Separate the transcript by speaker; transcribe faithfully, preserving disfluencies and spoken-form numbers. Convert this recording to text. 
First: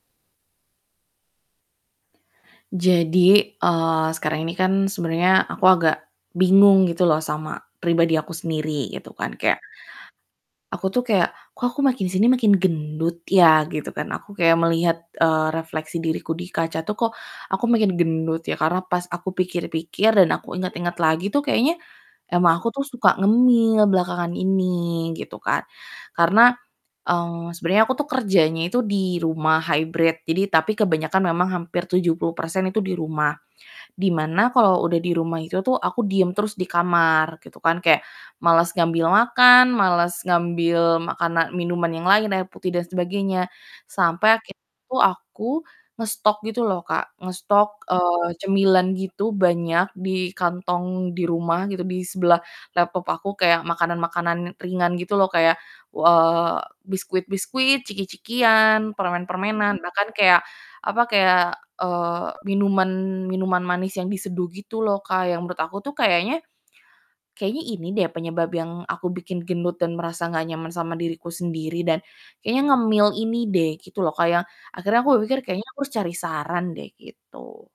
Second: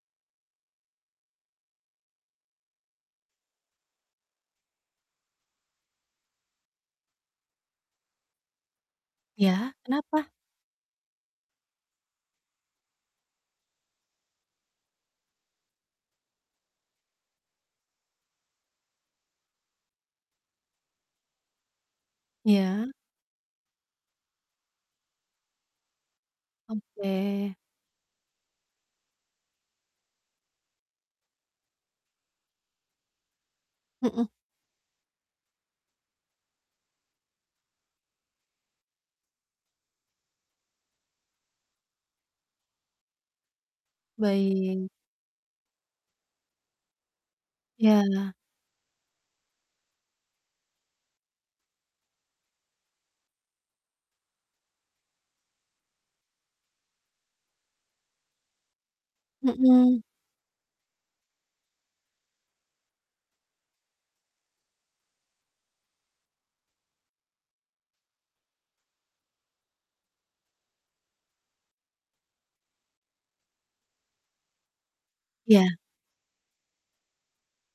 Speaker 1: Jadi, eee, sekarang ini kan sebenernya aku agak bingung gitu loh sama pribadi aku sendiri gitu kan, kayak
Speaker 2: Ya, kenapa?
Speaker 1: aku tuh kayak, "Kok aku makin sini makin gendut ya?" Gitu kan. Aku kayak melihat, eee, refleksi diriku di kaca tuh kok aku makin gendut ya, karena pas aku pikir-pikir, dan aku inget-inget lagi tuh kayaknya emang aku tuh
Speaker 2: Ya.
Speaker 1: suka ngemil belakangan ini gitu kan. Karena, eee,
Speaker 2: Oke.
Speaker 1: sebenarnya aku tuh kerjanya itu di rumah hybrid, jadi tapi kebanyakan memang hampir tujuh puluh persen itu di rumah, di
Speaker 2: Mhm.
Speaker 1: mana kalau udah di rumah itu tuh aku diem terus di kamar, gitu kan, kayak males ngambil makan, males ngambil makana minuman yang lain, air putih dan sebagainya sampai akhirnya
Speaker 2: Baik.
Speaker 1: tuh aku ngestok gitu loh Kak, ngestok,
Speaker 2: Iya.
Speaker 1: eee, cemilan gitu banyak di kantong di rumah gitu, di sebelah laptop aku, kayak makanan-makanan ringan gitu loh kayak, w eee, biskuit-biskuit, ciki-cikian, permen-permenan,
Speaker 2: Mhm.
Speaker 1: bahkan kayak apa, kayak, eee, minuman minuman manis yang diseduh gitu loh Kak, yang menurut aku tuh kayaknya kayaknya ini deh penyebab yang aku bikin gendut dan merasa gak nyaman sama diriku sendiri, dan kayaknya ngemil ini deh gitu loh Kak, yang akhirnya aku berpikir kayaknya
Speaker 2: Ya.
Speaker 1: aku harus cari saran deh, gitu.